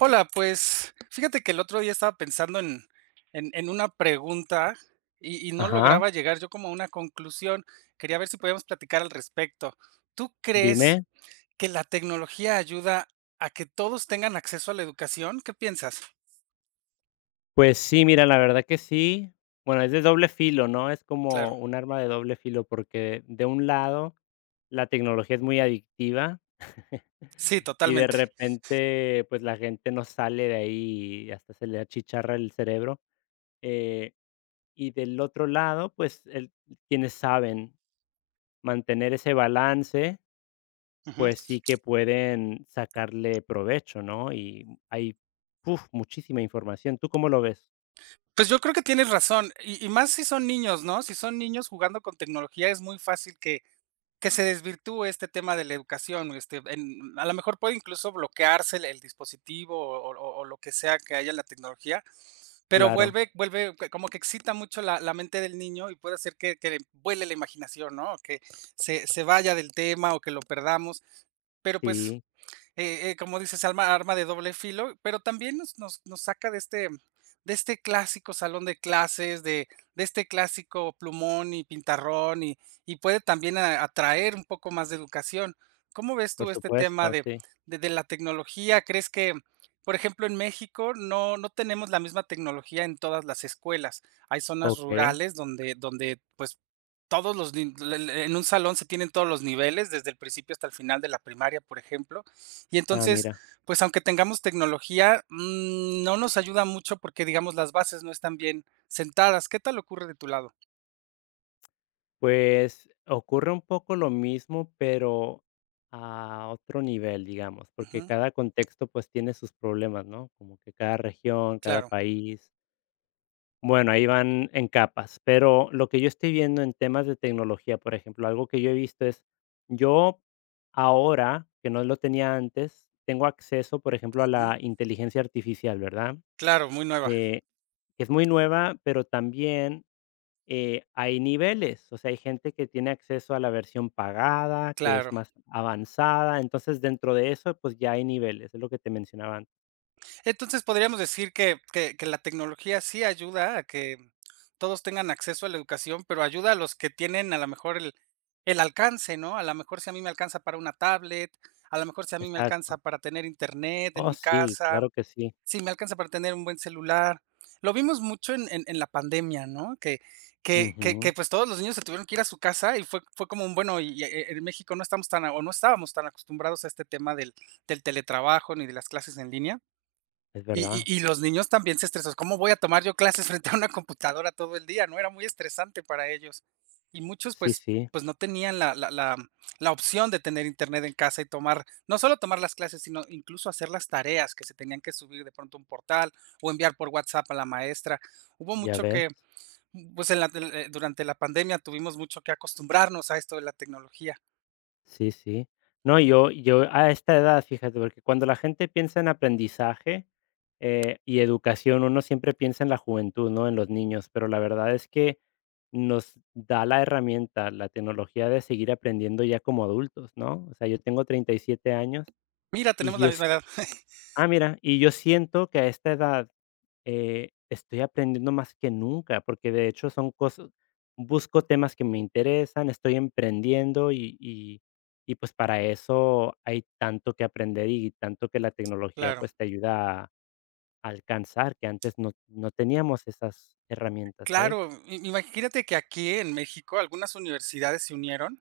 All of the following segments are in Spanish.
Hola, pues fíjate que el otro día estaba pensando en una pregunta y no Ajá, lograba llegar yo como a una conclusión. Quería ver si podíamos platicar al respecto. ¿Tú crees dime. que la tecnología ayuda a que todos tengan acceso a la educación? ¿Qué piensas? Pues sí, mira, la verdad que sí. Bueno, es de doble filo, ¿no? Es Claro. como un arma de doble filo, porque de un lado, la tecnología es muy adictiva Sí, y de totalmente. repente, pues la gente no sale de ahí y hasta se le achicharra el cerebro. Eh, y del otro lado, quienes saben mantener ese balance, Ujú. pues sí que pueden sacarle provecho, ¿no? Y hay uf, muchísima información. ¿Tú cómo lo ves? Pues yo creo que tienes razón, y más si son niños, ¿no? Si son niños jugando con tecnología es muy fácil que se desvirtúe este tema de la educación, este, en a lo mejor puede incluso bloquearse el dispositivo o lo que sea que haya en la tecnología, pero Claro, vuelve como que excita mucho la mente del niño y puede hacer que vuele la imaginación, ¿no? Que se vaya del tema o que lo perdamos, pero, pues, sí, como dices, alma arma de doble filo, pero también nos saca de este clásico salón de clases, de este clásico plumón y pintarrón, y puede también a atraer un poco más de educación. ¿Cómo ves por tú este tema supuesto, de sí. de la tecnología? ¿Crees que, por ejemplo, en México no tenemos la misma tecnología en todas las escuelas? Hay zonas Okey. rurales donde, pues, todos los nin l l en un salón se tienen todos los niveles, desde el principio hasta el final de la primaria, por ejemplo. Y Ah, entonces, mira, pues aunque tengamos tecnología, no nos ayuda mucho porque, digamos, las bases no están bien sentadas. ¿Qué tal ocurre de tu lado? pues ocurre un poco lo mismo, pero a otro nivel, digamos, porque Ujú, cada contexto, pues, tiene sus problemas, ¿no? Como que cada región, cada claro, país. Bueno, ahí van en capas, pero lo que yo estoy viendo en temas de tecnología, por ejemplo, algo que yo he visto es, yo ahora, que no lo tenía antes, tengo acceso, por ejemplo, a ujú, la inteligencia artificial, ¿verdad? claro, muy nueva, Eh, es muy nueva, pero también, hay niveles, o sea, hay gente que tiene acceso a la versión pagada, que es claro. más avanzada, entonces dentro de eso, pues, ya hay niveles, es lo que te mencionaba antes. Entonces, podríamos decir que que la tecnología sí ayuda a que todos tengan acceso a la educación, pero ayuda a los que tienen a lo mejor el alcance, ¿no? A lo mejor si a mí me alcanza para una tablet, a lo mejor si a mí me alcanza Exacto. para tener Internet en Oh, mi sí, casa. claro que sí. Sí, me alcanza para tener un buen celular. Lo vimos mucho en la pandemia, ¿no? Ujú, Pues, todos los niños se tuvieron que ir a su casa y fue como un bueno, y, en México no estamos tan a- o no estábamos tan acostumbrados a este tema del teletrabajo ni de las clases en línea. es Y verdad. y y los niños también se estresan, ¿cómo voy a tomar yo clases frente a una computadora todo el día?, ¿no?, era muy estresante para ellos. Y muchos, Sí, pues sí, pues, no tenían la opción de tener Internet en casa y tomar no solo tomar las clases, sino incluso hacer las tareas que se tenían que subir de pronto a un portal, o enviar por WhatsApp a la maestra. Hubo ya mucho ves. que, pues, en la durante la pandemia tuvimos mucho que acostumbrarnos a esto de la tecnología. Sí, sí. No, yo a esta edad, fíjate, porque cuando la gente piensa en aprendizaje, y educación, uno siempre piensa en la juventud, ¿no? En los niños, pero la verdad es que nos da la herramienta, la tecnología de seguir aprendiendo ya como adultos, ¿no? O sea, yo tengo 37 años Mira, y tenemos la yo s misma edad. ah, mira, y yo siento que a esta edad estoy aprendiendo más que nunca, porque de hecho son cosas busco temas que me interesan, estoy emprendiendo y, pues, para eso hay tanto que aprender y tanto que la tecnología, Claro, pues, te ayuda a alcanzar, que antes no teníamos esas herramientas, ¿sabes? claro, i imagínate que aquí en México algunas universidades se unieron.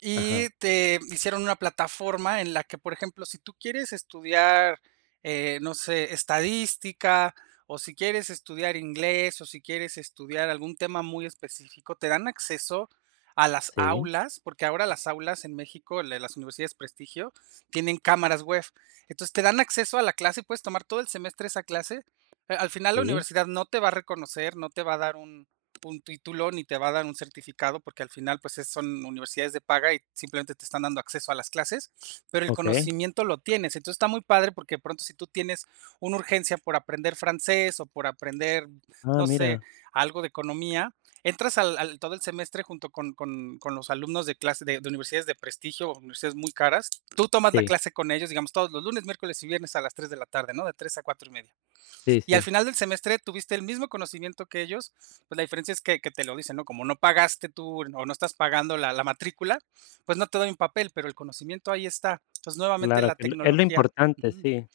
Y Ajá. te hicieron una plataforma en la que, por ejemplo, si tú quieres estudiar, no sé, estadística, o si quieres estudiar inglés, o si quieres estudiar algún tema muy específico, te dan acceso a las Sí, aulas, porque ahora las aulas en México, la- las universidades prestigio, tienen cámaras web. Entonces te dan acceso a la clase y puedes tomar todo el semestre esa clase. Al final la sí, universidad no te va a reconocer, no te va a dar un título ni te va a dar un certificado, porque al final, pues, es son universidades de paga y simplemente te están dando acceso a las clases, pero el okey. conocimiento lo tienes. Entonces, está muy padre porque de pronto si tú tienes una urgencia por aprender francés o por aprender, Ah, no sé, mira. algo de economía, entras al todo el semestre junto con los alumnos de clase de universidades de prestigio o universidades muy caras. Tú tomas la Sí, clase con ellos, digamos, todos los lunes, miércoles y viernes a las 3 de la tarde, ¿no? De 3 a 4:30. sí, Y al sí, final del semestre tuviste el mismo conocimiento que ellos, pues, la diferencia es que te lo dicen, ¿no? Como no pagaste tú, o no estás pagando la matrícula, pues, no te doy un papel, pero el conocimiento ahí está. Entonces, nuevamente claro la que lo tecnología importante, ujú. sí.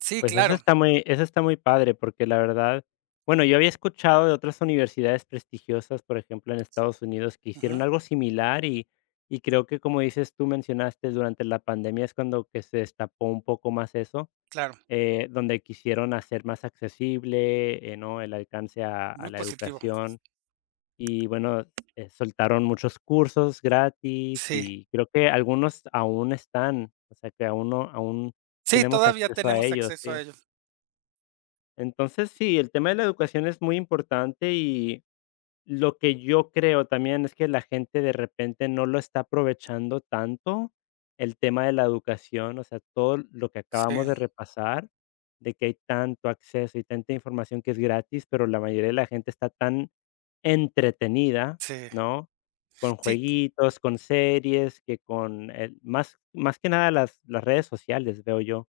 Sí, Pues claro. Eso está muy padre, porque la verdad, bueno, yo había escuchado de otras universidades prestigiosas, por ejemplo, en Estados Unidos, que hicieron Ujú, algo similar y creo que, como dices tú, mencionaste durante la pandemia es cuando que se destapó un poco más eso, claro. Donde quisieron hacer más accesible, ¿no?, el alcance a Muy la positivo. educación y, bueno, soltaron muchos cursos gratis Sí. y creo que algunos aún están, o sea, que aún no aún Sí, tenemos todavía acceso a tenemos ellos, acceso a sí. ello. Entonces, sí, el tema de la educación es muy importante y lo que yo creo también es que la gente de repente no lo está aprovechando tanto el tema de la educación, o sea, todo lo que Sí, acabamos de repasar, de que hay tanto acceso y tanta información que es gratis, pero la mayoría de la gente está tan entretenida, sí. ¿no? Con Sí, jueguitos, con series, más, más que nada las redes sociales, veo yo.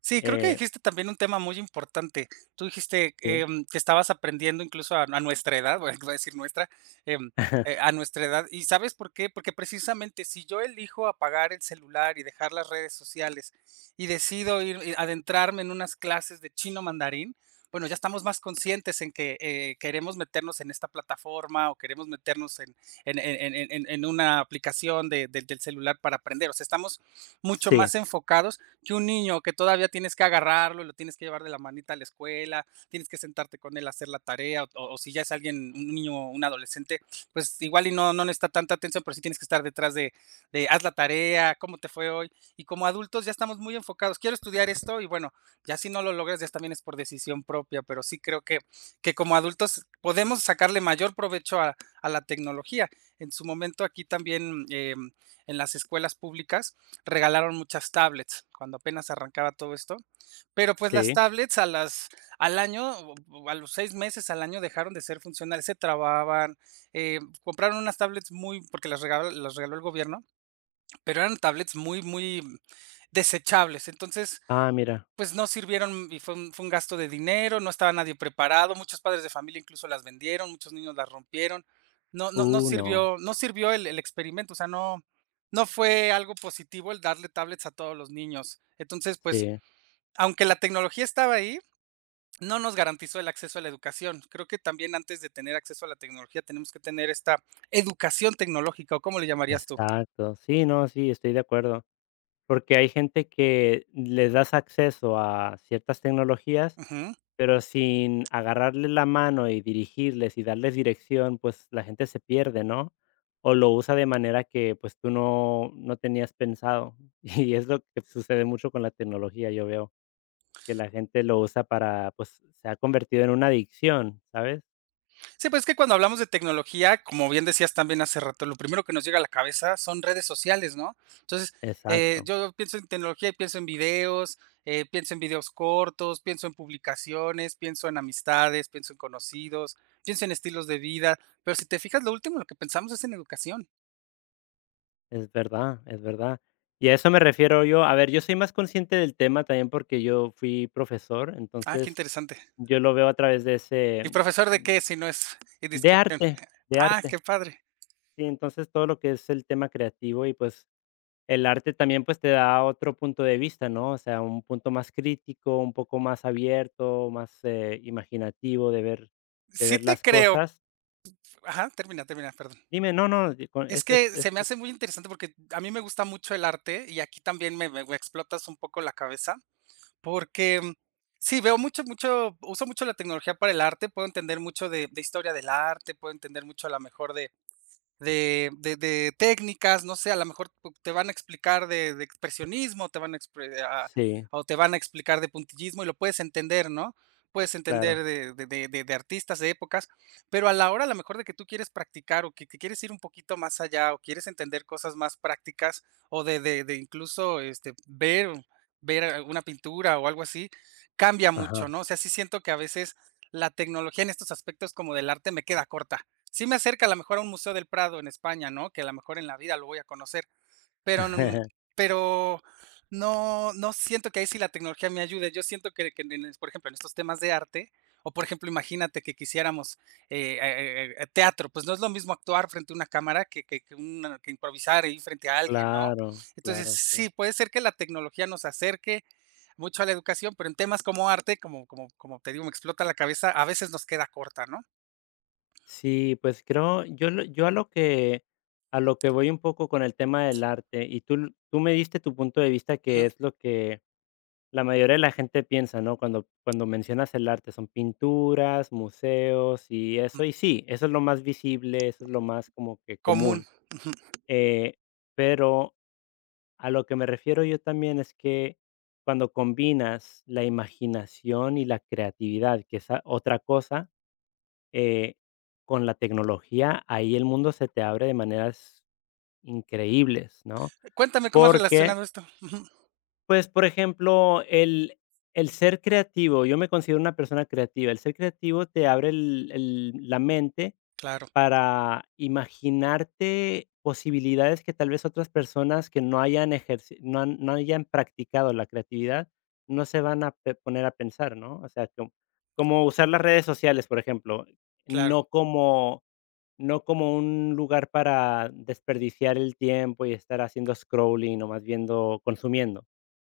sí, creo que Eh, dijiste también un tema muy importante. Tú dijiste, sí. Que estabas aprendiendo incluso a nuestra edad, bueno, iba a decir nuestra, em, a nuestra edad, ¿y sabes por qué? Porque precisamente si yo elijo apagar el celular y dejar las redes sociales y decido ir y adentrarme en unas clases de chino mandarín, bueno, ya estamos más conscientes en que, queremos meternos en esta plataforma o queremos meternos en una aplicación de del del celular para aprender. O sea, estamos mucho Sí, más enfocados que un niño que todavía tienes que agarrarlo, y lo tienes que llevar de la manita a la escuela, tienes que sentarte con él a hacer la tarea, o, o si ya es alguien, un niño, un adolescente, pues igual y no, no necesita tanta atención, pero sí tienes que estar detrás de haz la tarea, cómo te fue hoy. Y como adultos ya estamos muy enfocados, quiero estudiar esto y bueno, ya si no lo logras, ya también es por decisión propia, pero sí creo que como adultos podemos sacarle mayor provecho a la tecnología. En su momento aquí también en las escuelas públicas regalaron muchas tablets cuando apenas arrancaba todo esto, pero pues las sí. tablets a las al año, o a los 6 meses, al año dejaron de ser funcionales, se trababan, compraron unas tablets muy porque las regaló el gobierno, pero eran tablets muy, muy desechables. Entonces, Ah, mira. pues no sirvieron y fue un gasto de dinero, no estaba nadie preparado, muchos padres de familia incluso las vendieron, muchos niños las rompieron. No no no No. sirvió no sirvió el experimento, o sea, no fue algo positivo el darle tablets a todos los niños. Entonces, pues, Sí, aunque la tecnología estaba ahí, no nos garantizó el acceso a la educación. Creo que también antes de tener acceso a la tecnología tenemos que tener esta educación tecnológica, ¿o cómo le llamarías tú? exacto. Sí, no, sí, estoy de acuerdo. Porque hay gente que les das acceso a ciertas tecnologías, Ujú. pero sin agarrarle la mano y dirigirles y darles dirección, pues la gente se pierde, ¿no? O lo usa de manera que pues tú no, no tenías pensado. Y es lo que sucede mucho con la tecnología, yo veo, que la gente lo usa para, pues se ha convertido en una adicción, ¿sabes? Sí, pues es que cuando hablamos de tecnología, como bien decías también hace rato, lo primero que nos llega a la cabeza son redes sociales, ¿no? Entonces, Exacto. yo pienso en tecnología y pienso en videos cortos, pienso en publicaciones, pienso en amistades, pienso en conocidos, pienso en estilos de vida, pero si te fijas, lo último, lo que pensamos es en educación. Es verdad, es verdad. Y a eso me refiero yo. A ver, yo soy más consciente del tema también porque yo fui profesor, Ah, qué entonces interesante. yo lo veo a través de ese, ¿Y profesor de qué si no es de indiscreción? arte, de Ah, arte. qué padre. Sí, entonces todo lo que es el tema creativo y pues el arte también pues te da otro punto de vista, ¿no? O sea, un punto más crítico, un poco más abierto, más imaginativo de Sí ver te las creo. cosas. Ajá, termina, termina, perdón. Dime, no, no, di- con- Es que se es- me hace muy interesante porque a mí me gusta mucho el arte y aquí también me explotas un poco la cabeza porque sí, veo mucho, mucho, uso mucho la tecnología para el arte, puedo entender mucho de historia del arte, puedo entender mucho a lo mejor de técnicas, no sé, a lo mejor pu- te van a explicar de expresionismo, te van a, sí, o te van a explicar de puntillismo y lo puedes entender, ¿no? Puedes claro. entender de artistas, de épocas, pero a la hora a lo mejor de que tú quieres practicar o que quieres ir un poquito más allá o quieres entender cosas más prácticas o de incluso este, ver, ver una pintura o algo así, cambia mucho, Ajá. ¿no? O sea, sí siento que a veces la tecnología en estos aspectos como del arte me queda corta. Sí me acerca a lo mejor a un museo del Prado en España, ¿no? Que a lo mejor en la vida lo voy a conocer, pero n pero no siento que ahí sí la tecnología me ayude. Yo siento que en por ejemplo, en estos temas de arte, o por ejemplo, imagínate que quisiéramos, teatro, pues no es lo mismo actuar frente a una cámara que una que improvisar ahí frente a alguien, ¿no? Claro, Entonces, claro, sí. sí, puede ser que la tecnología nos acerque mucho a la educación, pero en temas como arte, como te digo, me explota la cabeza, a veces nos queda corta, ¿no? Sí, pues creo, yo a lo que voy un poco con el tema del arte, tú me diste tu punto de vista, que Ujú. es lo que la mayoría de la gente piensa, ¿no? Cuando mencionas el arte, son pinturas, museos y eso, y sí, eso es lo más visible, eso es lo más como que Común. común. Eh, pero a lo que me refiero yo también es que cuando combinas la imaginación y la creatividad, que es a otra cosa eh, con la tecnología, ahí el mundo se te abre de maneras increíbles, ¿no? Cuéntame, ¿cómo has Porque, relacionado esto? Ujú. pues, por ejemplo, el ser creativo, yo me considero una persona creativa, el ser creativo te abre el la mente Claro, para imaginarte posibilidades que tal vez otras personas que no hayan ejerci no hayan practicado la creatividad, no se van a pe poner a pensar, ¿no? O sea, como usar las redes sociales, por ejemplo, claro. no como no como un lugar para desperdiciar el tiempo y estar haciendo scrolling o más viendo consumiendo,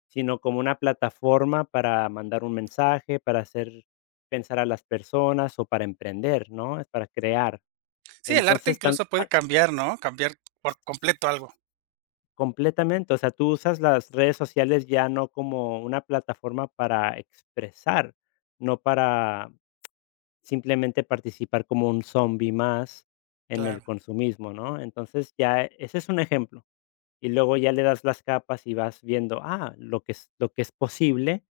sino como una plataforma para mandar un mensaje, para hacer pensar a las personas o para emprender, ¿no? Es para crear. Sí, el arte Entonces, incluso puede cambiar, ¿no? Cambiar por completo algo. completamente, o sea, tú usas las redes sociales ya no como una plataforma para expresar, no para simplemente participar como un zombi más en el Claro, consumismo, ¿no? Entonces, ya ese es un ejemplo. Y luego ya le das las capas y vas viendo, ah, lo que es posible.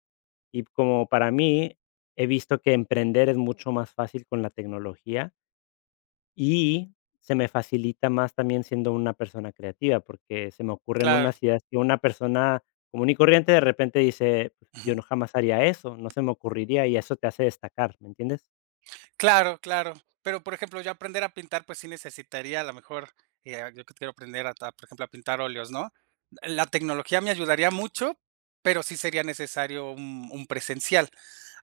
Y como para mí, he visto que emprender es mucho más fácil con la tecnología. Y se me facilita más también siendo una persona creativa, porque se me ocurren claro. unas ideas que una persona común y corriente de repente dice: "Pues, "Yo Ujú. no jamás haría eso, no se me ocurriría", y eso te hace destacar, ¿me entiendes? Claro, claro. Pero, por ejemplo, yo aprender a pintar, pues sí necesitaría a lo mejor, yo que quiero aprender a, por ejemplo, a pintar óleos, ¿no? La tecnología me ayudaría mucho, pero sí sería necesario un presencial.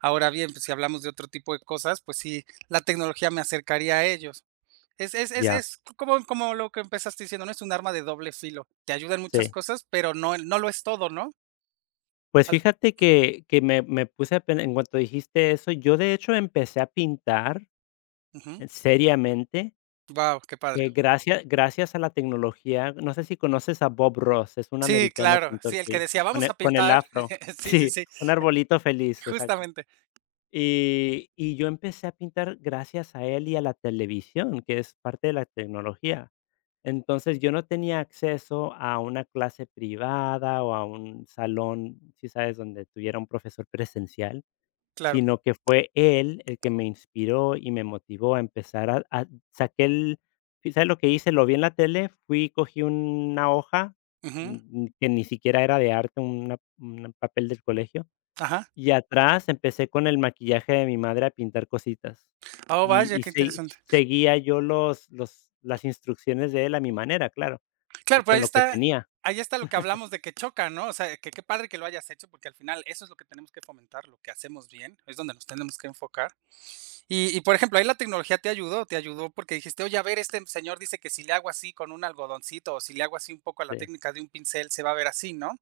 Ahora bien, pues, si hablamos de otro tipo de cosas, pues sí, la tecnología me acercaría a ellos. Es es es Ya, es como lo que empezaste diciendo, ¿no? Es un arma de doble filo. Te ayuda en muchas sí. cosas, pero no lo es todo, ¿no? Pues Wow, fíjate que me puse a pen en cuanto dijiste eso, yo de hecho empecé a pintar seriamente, qué padre. Gracias a la tecnología. No sé si conoces a Bob Ross, es un Sí, americano claro. Sí, pintor el que que decía: con "Vamos a el pintar". afro. Sí, sí, Sí, sí, un arbolito feliz, exacto. justamente. Yo empecé a pintar gracias a él y a la televisión, que es parte de la tecnología. Entonces, yo no tenía acceso a una clase privada o a un salón, si sabes, donde tuviera un profesor presencial, Claro. sino que fue él el que me inspiró y me motivó a empezar a saqué el ¿sabes lo que hice? Lo vi en la tele, fui, cogí una hoja, Ujú. mm, que ni siquiera era de arte, una un papel del colegio Ajá. y atrás empecé con el maquillaje de mi madre a pintar cositas. Oh, vaya, qué Se interesante. seguía yo los las instrucciones de él a mi manera, claro, y Claro, pero ahí con lo que está tenía. Lo que hablamos de que choca, ¿no? O sea, que qué padre que lo hayas hecho, porque al final eso es lo que tenemos que fomentar, lo que hacemos bien, es donde nos tenemos que enfocar. Y, por ejemplo, ahí la tecnología te ayudó porque dijiste: "Oye, a ver, este señor dice que si le hago así con un algodoncito, o si le hago así un poco a la Sí, técnica de un pincel, se va a ver así", ¿no?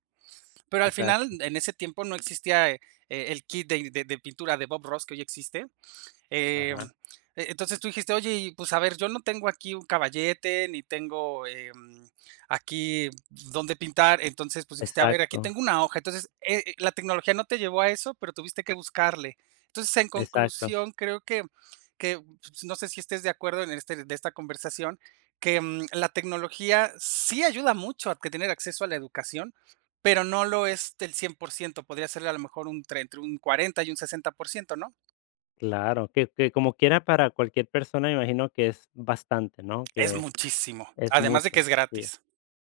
Pero al final, exacto, en ese tiempo no existía, el kit de pintura de Bob Ross que hoy existe. Eh, ajá, entonces tú dijiste: "Oye, y pues, a ver, yo no tengo aquí un caballete, ni tengo, aquí dónde pintar". Entonces, pues, dijiste: "A ver, aquí exacto, tengo una hoja". Entonces, la tecnología no te llevó a eso, pero tuviste que buscarle. Entonces, en exacto. conclusión, creo que, pues, no sé si estés de acuerdo en este de esta conversación, que, la tecnología sí ayuda mucho a que tener acceso a la educación, pero no lo es del 100%, podría ser a lo mejor un tre entre un 40 y un 60%, ¿no? Claro, que como quiera para cualquier persona me imagino que es bastante, ¿no? Es Que muchísimo, es además de que es mucho. Sí, gratis.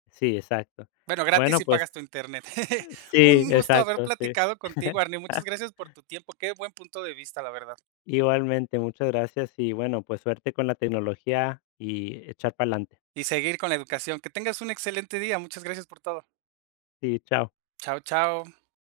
sí, exacto. Bueno, gratis Bueno, si pues pagas tu internet. sí, Un gusto haber exacto, sí. platicado contigo, Arne. Muchas gracias por tu tiempo. Qué buen punto de vista, la verdad. Igualmente, muchas gracias y bueno, pues suerte con la tecnología y echar para adelante. Y seguir con la educación. Que tengas un excelente día. Muchas gracias por todo. Sí, chao. Chao, chao.